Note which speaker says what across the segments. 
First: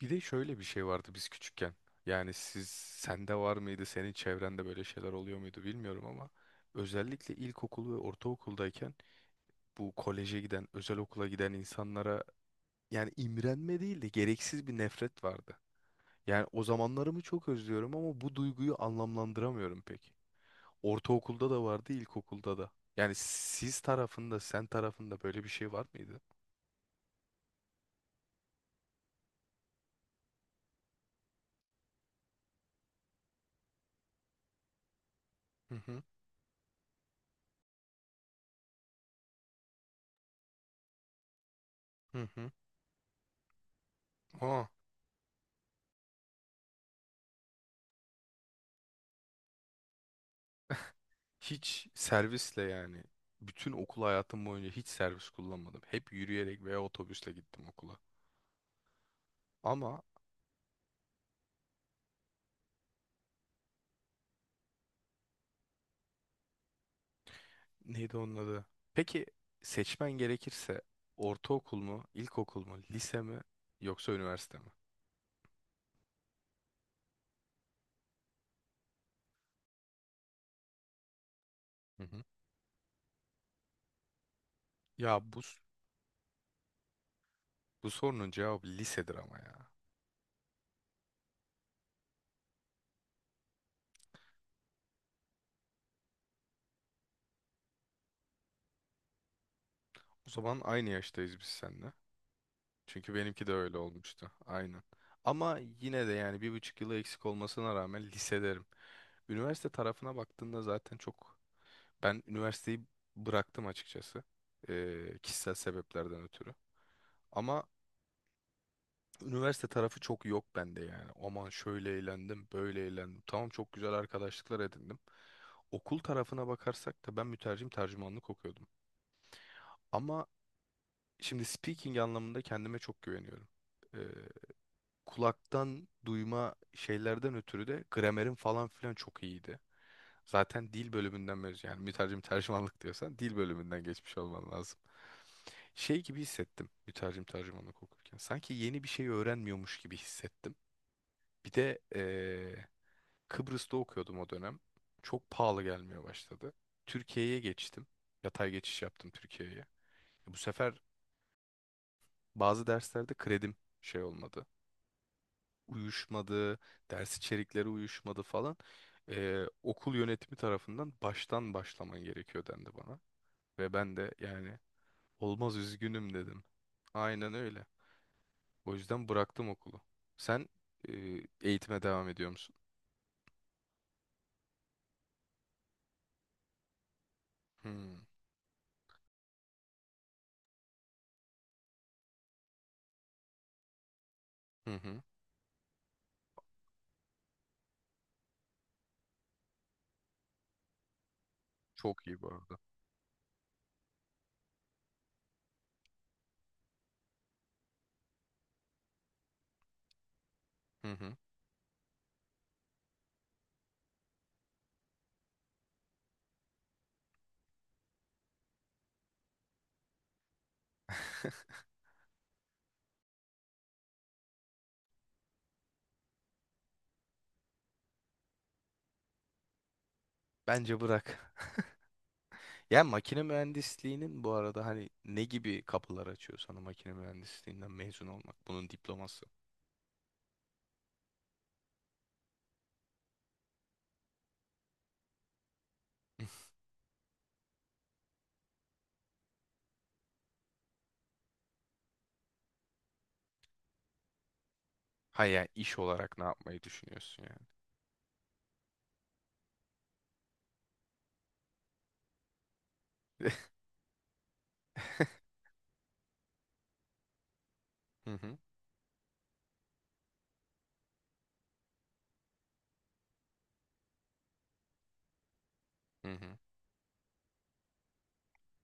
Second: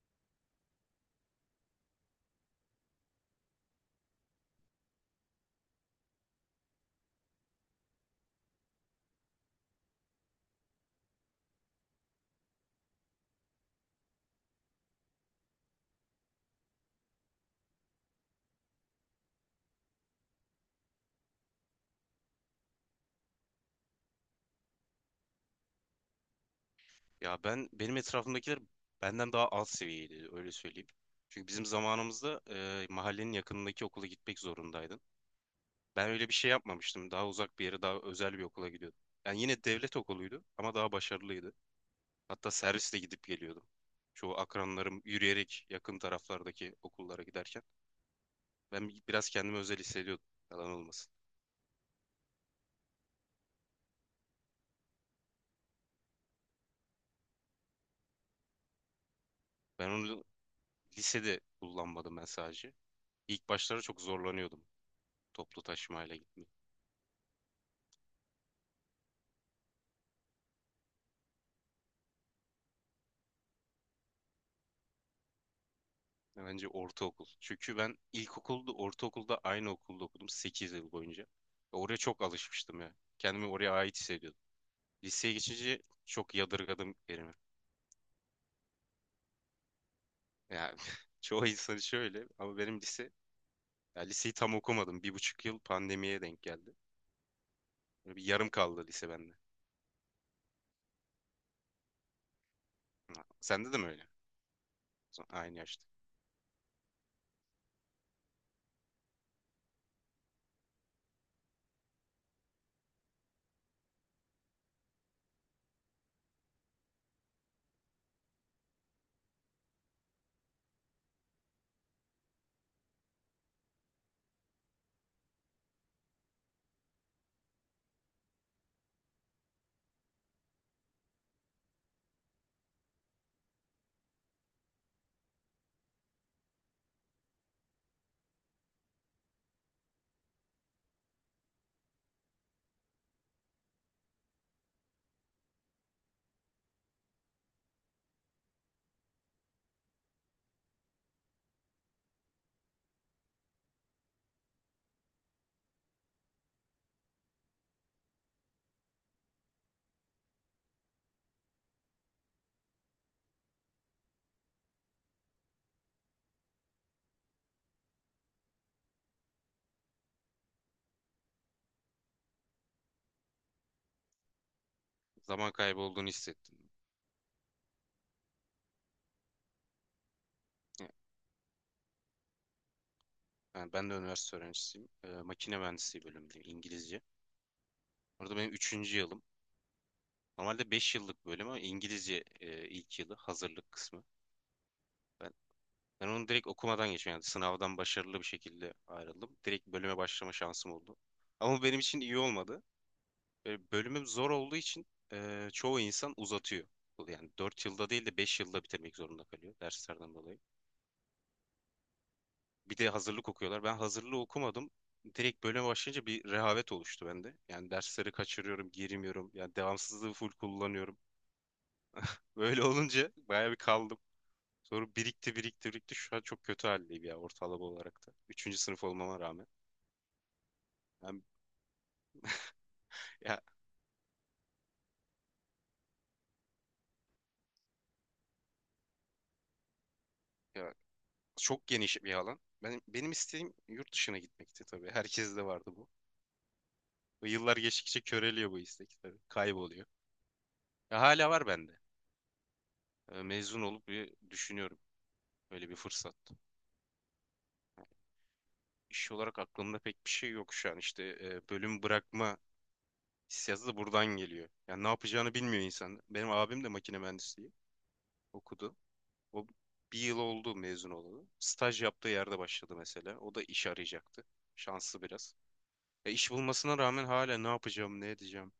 Speaker 1: Bir de şöyle bir şey vardı biz küçükken. Yani sende var mıydı, senin çevrende böyle şeyler oluyor muydu bilmiyorum ama özellikle ilkokul ve ortaokuldayken bu koleje giden, özel okula giden insanlara yani imrenme değil de gereksiz bir nefret vardı. Yani o zamanlarımı çok özlüyorum ama bu duyguyu anlamlandıramıyorum pek. Ortaokulda da vardı, ilkokulda da. Yani sen tarafında böyle bir şey var mıydı?
Speaker 2: Ya benim etrafımdakiler benden daha alt seviyeydi öyle söyleyeyim. Çünkü bizim zamanımızda mahallenin yakınındaki okula gitmek zorundaydın.
Speaker 1: Hı hı.
Speaker 2: Ben öyle bir şey yapmamıştım. Daha uzak bir yere, daha özel bir okula gidiyordum. Yani yine devlet okuluydu ama daha başarılıydı.
Speaker 1: Hı hı.
Speaker 2: Hatta servisle gidip geliyordum. Çoğu
Speaker 1: Aa.
Speaker 2: akranlarım yürüyerek yakın taraflardaki okullara giderken ben biraz kendimi özel hissediyordum. Yalan olmasın.
Speaker 1: Hiç servisle yani bütün okul hayatım boyunca hiç servis kullanmadım. Hep yürüyerek veya otobüsle gittim okula.
Speaker 2: Ben
Speaker 1: Ama
Speaker 2: onu lisede kullanmadım ben sadece. İlk başlarda çok zorlanıyordum toplu taşımayla gitmeye.
Speaker 1: neydi onun adı? Peki seçmen gerekirse ortaokul mu, ilkokul mu, lise mi yoksa üniversite mi?
Speaker 2: Bence ortaokul. Çünkü ben ilkokulda, ortaokulda aynı okulda okudum 8 yıl boyunca. Ve oraya
Speaker 1: Hı hı.
Speaker 2: çok alışmıştım ya. Kendimi oraya ait hissediyordum.
Speaker 1: Ya
Speaker 2: Liseye geçince çok yadırgadım yerimi.
Speaker 1: bu sorunun cevabı lisedir ama ya.
Speaker 2: Yani çoğu insan şöyle ama benim lise, ya liseyi tam okumadım. 1,5 yıl pandemiye denk geldi. Böyle bir yarım kaldı lise bende.
Speaker 1: O zaman aynı yaştayız biz seninle. Çünkü
Speaker 2: Ha,
Speaker 1: benimki de
Speaker 2: sende
Speaker 1: öyle
Speaker 2: de mi öyle?
Speaker 1: olmuştu. Aynen. Ama
Speaker 2: Aynı yaşta.
Speaker 1: yine de yani 1,5 yılı eksik olmasına rağmen lise derim. Üniversite tarafına baktığında zaten çok. Ben üniversiteyi bıraktım açıkçası. Kişisel sebeplerden ötürü. Ama üniversite tarafı çok yok bende yani. Aman şöyle eğlendim, böyle eğlendim. Tamam çok güzel arkadaşlıklar edindim. Okul tarafına bakarsak da ben mütercim tercümanlık okuyordum. Ama şimdi speaking anlamında kendime çok güveniyorum. Kulaktan duyma şeylerden ötürü de gramerim falan filan çok iyiydi. Zaten dil bölümünden mezun yani mütercim tercümanlık diyorsan dil bölümünden geçmiş olman lazım. Şey gibi hissettim mütercim tercümanlık okurken. Sanki yeni bir şey öğrenmiyormuş gibi hissettim. Bir de Kıbrıs'ta okuyordum o dönem. Çok pahalı gelmeye başladı. Türkiye'ye geçtim. Yatay geçiş yaptım Türkiye'ye. Bu sefer bazı derslerde kredim şey olmadı. Uyuşmadı, ders içerikleri uyuşmadı falan. Okul yönetimi tarafından baştan başlaman gerekiyor dendi bana. Ve ben de yani olmaz
Speaker 2: Zaman kaybı olduğunu
Speaker 1: üzgünüm dedim.
Speaker 2: hissettim.
Speaker 1: Aynen öyle. O yüzden bıraktım okulu. Sen
Speaker 2: Ya,
Speaker 1: e, eğitime devam ediyor musun?
Speaker 2: Yani ben de üniversite öğrencisiyim. Makine mühendisliği bölümündeyim İngilizce.
Speaker 1: Hmm.
Speaker 2: Orada benim üçüncü yılım. Normalde 5 yıllık bölüm ama İngilizce ilk yılı hazırlık kısmı.
Speaker 1: Hı hı.
Speaker 2: Ben, ben onu direkt okumadan geçtim. Yani sınavdan başarılı bir şekilde ayrıldım. Direkt bölüme başlama şansım oldu. Ama bu benim için
Speaker 1: Çok iyi
Speaker 2: iyi
Speaker 1: bu arada.
Speaker 2: olmadı. Bölümüm zor olduğu için çoğu insan uzatıyor. Yani 4 yılda değil de 5 yılda bitirmek zorunda kalıyor derslerden dolayı.
Speaker 1: Hı hı.
Speaker 2: Bir de hazırlık okuyorlar. Ben hazırlığı okumadım. Direkt bölüme başlayınca bir rehavet oluştu bende. Yani dersleri kaçırıyorum, girmiyorum. Yani devamsızlığı full kullanıyorum. Böyle olunca bayağı bir kaldım. Sonra birikti, birikti, birikti. Şu an çok kötü haldeyim ya, ortalama olarak da. Üçüncü sınıf olmama rağmen.
Speaker 1: Bence
Speaker 2: Ben,
Speaker 1: bırak. Ya makine
Speaker 2: ya,
Speaker 1: mühendisliğinin bu arada hani ne gibi kapılar açıyor sana makine mühendisliğinden mezun olmak? Bunun diploması.
Speaker 2: ya çok geniş bir alan. Benim isteğim yurt dışına gitmekti tabii. Herkes de vardı bu. Ve yıllar geçtikçe köreliyor bu istek tabii. Kayboluyor. Ya, hala var bende. Mezun olup bir düşünüyorum.
Speaker 1: Hayır, yani,
Speaker 2: Öyle
Speaker 1: iş
Speaker 2: bir
Speaker 1: olarak
Speaker 2: fırsat.
Speaker 1: ne yapmayı düşünüyorsun yani?
Speaker 2: İş olarak aklımda pek bir şey yok şu an. İşte bölüm bırakma hissiyatı da buradan geliyor. Yani ne yapacağını bilmiyor insan. Benim abim de makine mühendisliği
Speaker 1: Hı hı,
Speaker 2: okudu. O, 1 yıl oldu mezun olalı. Staj yaptığı yerde başladı mesela. O da iş arayacaktı. Şanslı biraz.
Speaker 1: hı
Speaker 2: E iş
Speaker 1: hı.
Speaker 2: bulmasına rağmen hala ne yapacağım, ne edeceğim?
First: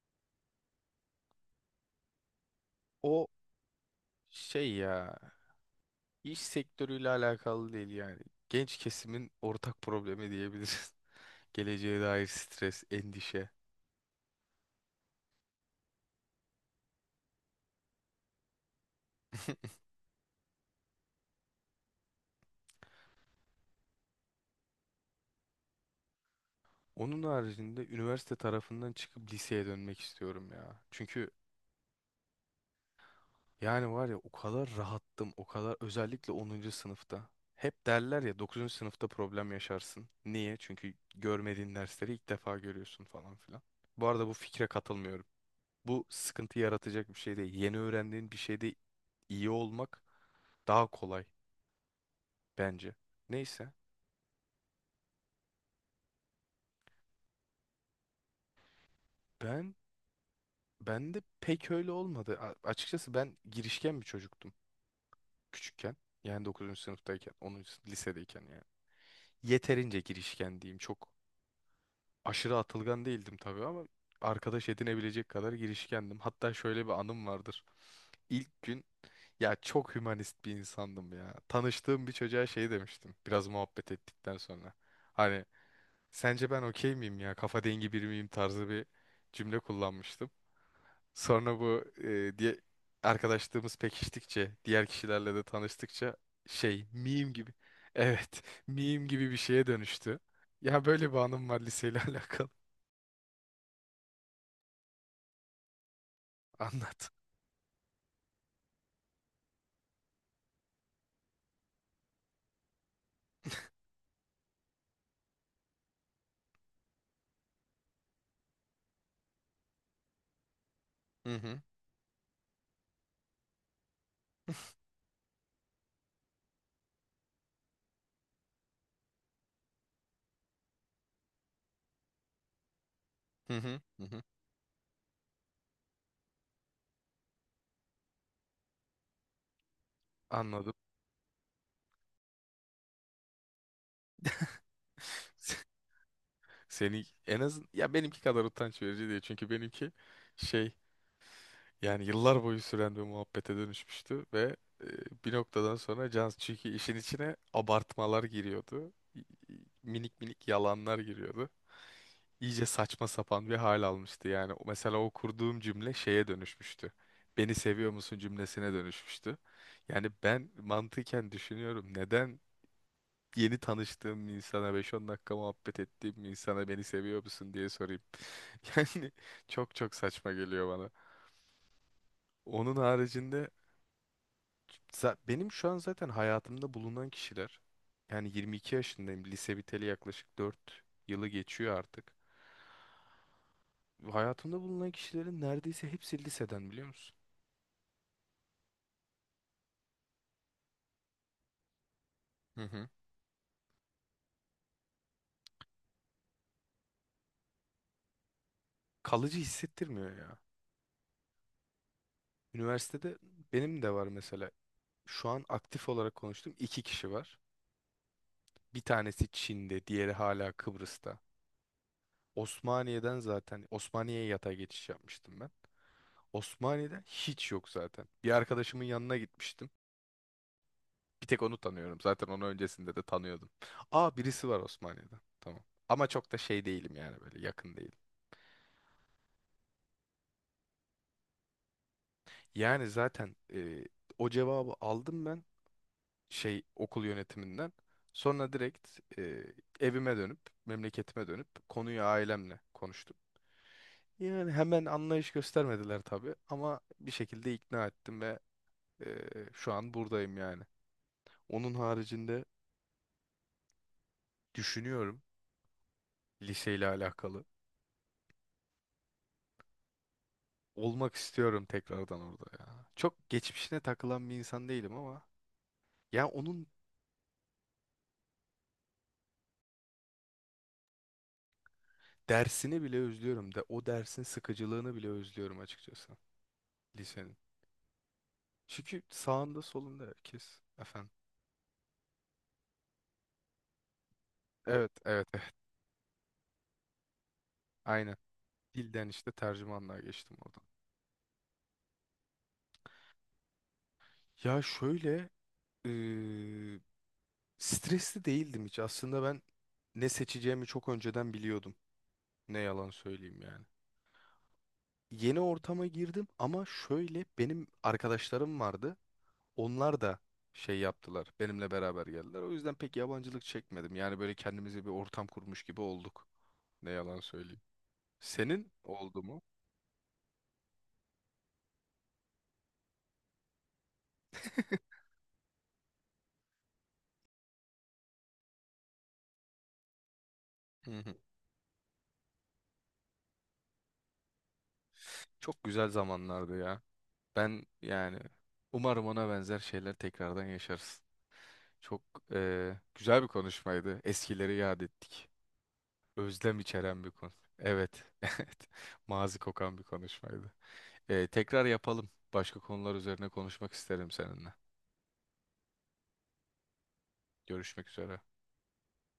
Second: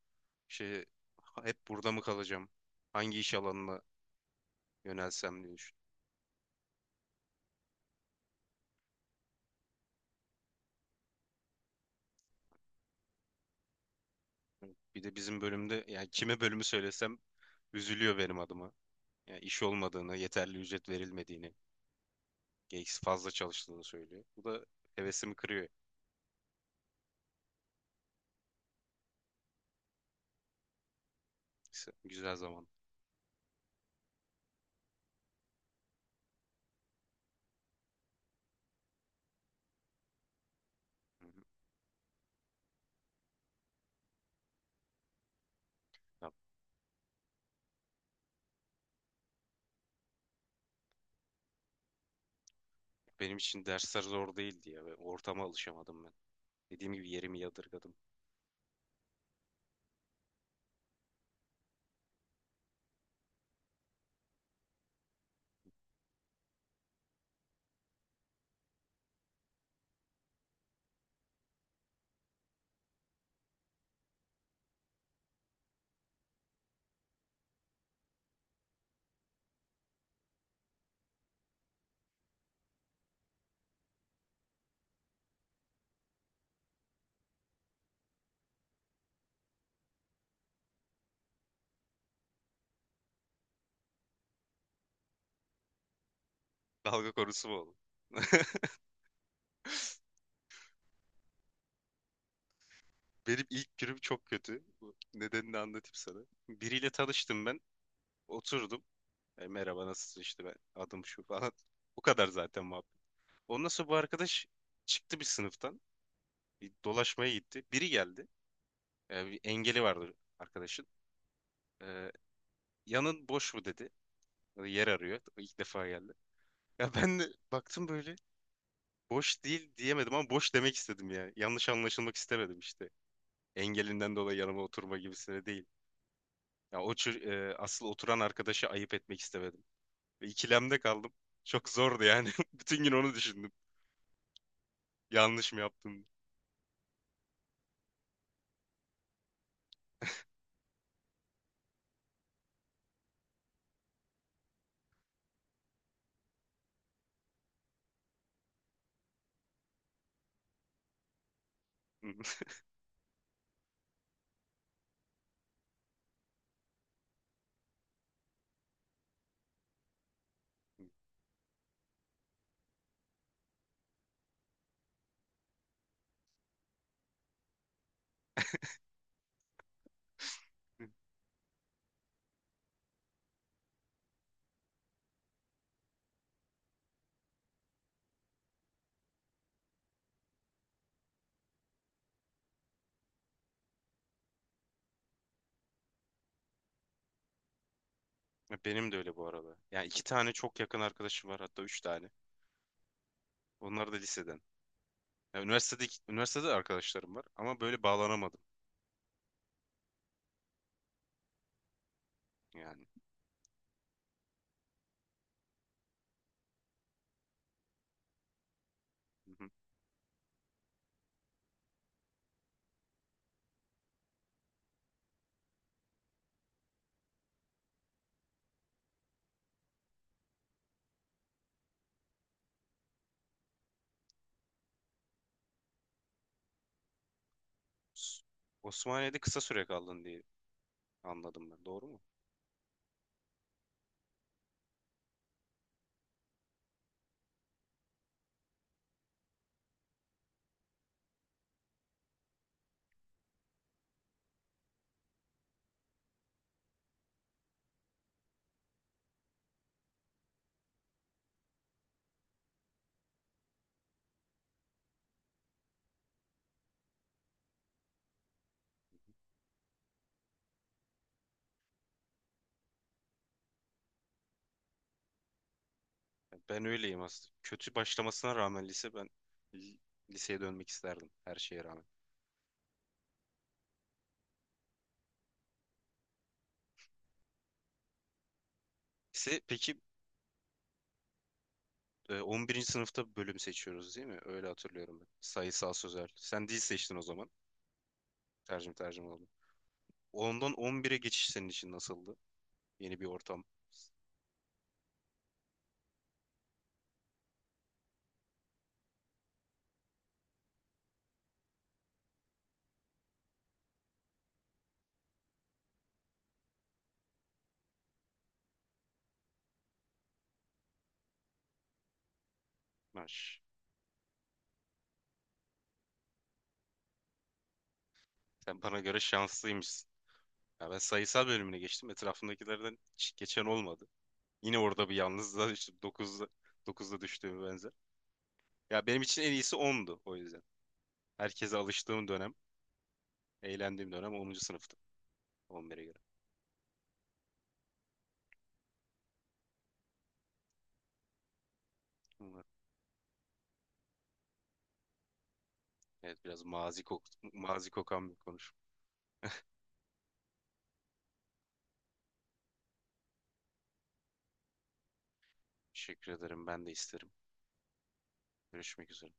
Speaker 2: Şey, hep burada mı kalacağım? Hangi
Speaker 1: O
Speaker 2: iş alanına
Speaker 1: şey ya
Speaker 2: yönelsem diye düşünüyorum.
Speaker 1: iş sektörüyle alakalı değil yani. Genç kesimin ortak problemi diyebiliriz. Geleceğe dair stres, endişe.
Speaker 2: Bir de bizim bölümde yani kime bölümü söylesem üzülüyor benim adıma. Yani iş olmadığını, yeterli ücret verilmediğini, gereksiz fazla çalıştığını söylüyor. Bu da hevesimi kırıyor.
Speaker 1: Onun haricinde üniversite tarafından çıkıp liseye dönmek istiyorum ya. Çünkü
Speaker 2: Güzel zaman.
Speaker 1: yani var ya o kadar rahattım, o kadar özellikle 10. sınıfta. Hep derler ya 9. sınıfta problem yaşarsın. Niye? Çünkü
Speaker 2: Hı hı.
Speaker 1: görmediğin dersleri ilk defa görüyorsun falan filan. Bu arada bu fikre katılmıyorum. Bu
Speaker 2: Ya
Speaker 1: sıkıntı yaratacak bir şey değil. Yeni öğrendiğin bir şeyde iyi olmak daha kolay bence.
Speaker 2: benim için
Speaker 1: Neyse
Speaker 2: dersler zor değildi ya. Ve ortama alışamadım ben. Dediğim gibi yerimi yadırgadım.
Speaker 1: ben ben de pek öyle olmadı. Açıkçası ben girişken bir çocuktum küçükken. Yani 9. sınıftayken, lisedeyken yani. Yeterince girişken diyeyim. Çok aşırı atılgan değildim tabii ama arkadaş edinebilecek kadar girişkendim. Hatta şöyle bir anım vardır. İlk gün ya çok hümanist bir insandım ya. Tanıştığım bir çocuğa şey demiştim biraz muhabbet ettikten sonra. Hani sence ben okey miyim ya kafa dengi biri miyim tarzı bir cümle kullanmıştım. Sonra bu diye arkadaşlığımız pekiştikçe diğer kişilerle de tanıştıkça şey
Speaker 2: Dalga
Speaker 1: meme
Speaker 2: konusu
Speaker 1: gibi
Speaker 2: mu oğlum?
Speaker 1: evet meme gibi bir şeye dönüştü. Ya böyle bir anım var liseyle alakalı.
Speaker 2: Benim ilk günüm çok kötü. Bu nedenini anlatayım sana. Biriyle
Speaker 1: Anlat.
Speaker 2: tanıştım ben. Oturdum. Merhaba, nasılsın, işte ben adım şu falan. Bu kadar zaten muhabbet. Ondan sonra bu arkadaş çıktı bir sınıftan. Bir dolaşmaya gitti. Biri geldi. Bir engeli vardı arkadaşın.
Speaker 1: Hı hı.
Speaker 2: E, yanın boş mu dedi. Yer arıyor. İlk defa geldi. Ya ben de baktım böyle. Boş değil diyemedim ama boş demek istedim ya. Yanlış anlaşılmak istemedim işte,
Speaker 1: Hı hı. Hı
Speaker 2: engelinden
Speaker 1: hı.
Speaker 2: dolayı yanıma oturma gibisine değil. Ya o çür- asıl oturan arkadaşı ayıp etmek istemedim. Ve
Speaker 1: Anladım.
Speaker 2: ikilemde kaldım. Çok zordu yani. Bütün gün onu düşündüm. Yanlış mı yaptım?
Speaker 1: Seni en az ya benimki kadar utanç verici değil. Çünkü benimki şey yani yıllar boyu süren bir muhabbete dönüşmüştü ve e, bir noktadan sonra can çünkü işin içine abartmalar giriyordu. Minik minik yalanlar giriyordu. İyice saçma sapan bir hal almıştı. Yani mesela o kurduğum cümle şeye dönüşmüştü. Beni seviyor musun cümlesine dönüşmüştü. Yani ben mantıken düşünüyorum neden yeni tanıştığım bir insana 5-10 dakika muhabbet ettiğim bir insana beni seviyor musun diye sorayım. Yani çok çok saçma geliyor bana. Onun haricinde benim şu an zaten hayatımda bulunan kişiler yani 22 yaşındayım. Lise biteli yaklaşık 4 yılı geçiyor artık. Hayatımda bulunan kişilerin neredeyse hepsi liseden biliyor musun?
Speaker 2: Benim de öyle bu arada. Yani iki tane çok yakın arkadaşım var, hatta üç tane.
Speaker 1: Hı hı.
Speaker 2: Onlar da liseden. Ya üniversitede arkadaşlarım var ama böyle bağlanamadım
Speaker 1: Kalıcı hissettirmiyor ya.
Speaker 2: yani.
Speaker 1: Üniversitede benim de var mesela. Şu an aktif olarak konuştuğum iki kişi var. Bir tanesi
Speaker 2: Hı hı.
Speaker 1: Çin'de, diğeri hala Kıbrıs'ta. Osmaniye'den zaten Osmaniye'ye yatay geçiş yapmıştım ben. Osmaniye'de hiç yok zaten. Bir arkadaşımın yanına gitmiştim. Bir tek onu tanıyorum. Zaten onu öncesinde de tanıyordum. Aa birisi var Osmaniye'den. Tamam. Ama çok da şey değilim yani böyle yakın değilim.
Speaker 2: S- Osmaniye'de kısa süre kaldın diye anladım ben. Doğru mu?
Speaker 1: Yani zaten o cevabı aldım ben şey okul yönetiminden. Sonra direkt evime dönüp memleketime dönüp konuyu ailemle konuştum. Yani hemen anlayış göstermediler tabii ama bir şekilde ikna ettim ve şu an buradayım yani. Onun haricinde düşünüyorum liseyle alakalı. Olmak istiyorum tekrardan orada ya. Çok geçmişine takılan bir insan değilim ama ya
Speaker 2: Ya ben
Speaker 1: onun
Speaker 2: öyleyim aslında. Kötü başlamasına rağmen lise, ben li- liseye dönmek isterdim her şeye rağmen.
Speaker 1: dersini bile özlüyorum de o dersin sıkıcılığını bile özlüyorum açıkçası lisenin. Çünkü
Speaker 2: Lise,
Speaker 1: sağında
Speaker 2: peki
Speaker 1: solunda herkes efendim.
Speaker 2: 11. sınıfta bölüm seçiyoruz değil mi? Öyle
Speaker 1: Evet,
Speaker 2: hatırlıyorum ben.
Speaker 1: evet, evet.
Speaker 2: Sayısal, sözel. Sen dil seçtin o zaman.
Speaker 1: Aynen.
Speaker 2: Tercüme
Speaker 1: Dilden
Speaker 2: oldu.
Speaker 1: işte tercümanlığa geçtim
Speaker 2: Ondan
Speaker 1: oradan.
Speaker 2: 11'e geçiş senin için nasıldı? Yeni bir ortam.
Speaker 1: Ya şöyle eee, stresli değildim hiç. Aslında ben ne seçeceğimi çok önceden biliyordum. Ne yalan söyleyeyim yani. Yeni ortama girdim ama şöyle benim arkadaşlarım vardı. Onlar da şey yaptılar. Benimle beraber geldiler. O yüzden pek
Speaker 2: Maş.
Speaker 1: yabancılık çekmedim. Yani böyle kendimize bir ortam kurmuş gibi olduk. Ne yalan söyleyeyim.
Speaker 2: Sen
Speaker 1: Senin
Speaker 2: bana göre
Speaker 1: oldu mu?
Speaker 2: şanslıymışsın. Ya ben sayısal bölümüne geçtim. Etrafımdakilerden hiç geçen olmadı. Yine orada bir yalnızlığa düştüm. 9'da düştüğüm benzer. Ya benim için en iyisi 10'du o yüzden.
Speaker 1: Hı hı.
Speaker 2: Herkese alıştığım dönem, eğlendiğim dönem 10. sınıftı.
Speaker 1: Çok
Speaker 2: 11'e
Speaker 1: güzel
Speaker 2: göre.
Speaker 1: zamanlardı ya. Ben yani umarım ona benzer şeyler tekrardan yaşarız. Çok
Speaker 2: Bunlar-
Speaker 1: güzel bir konuşmaydı. Eskileri yad ettik.
Speaker 2: Evet, biraz
Speaker 1: Özlem içeren bir konu.
Speaker 2: mazi
Speaker 1: Evet.
Speaker 2: kokan bir konuşma.
Speaker 1: Evet. Mazi kokan bir konuşmaydı. Tekrar yapalım. Başka konular üzerine konuşmak isterim seninle.
Speaker 2: Teşekkür ederim. Ben de isterim.
Speaker 1: Görüşmek üzere.
Speaker 2: Görüşmek üzere.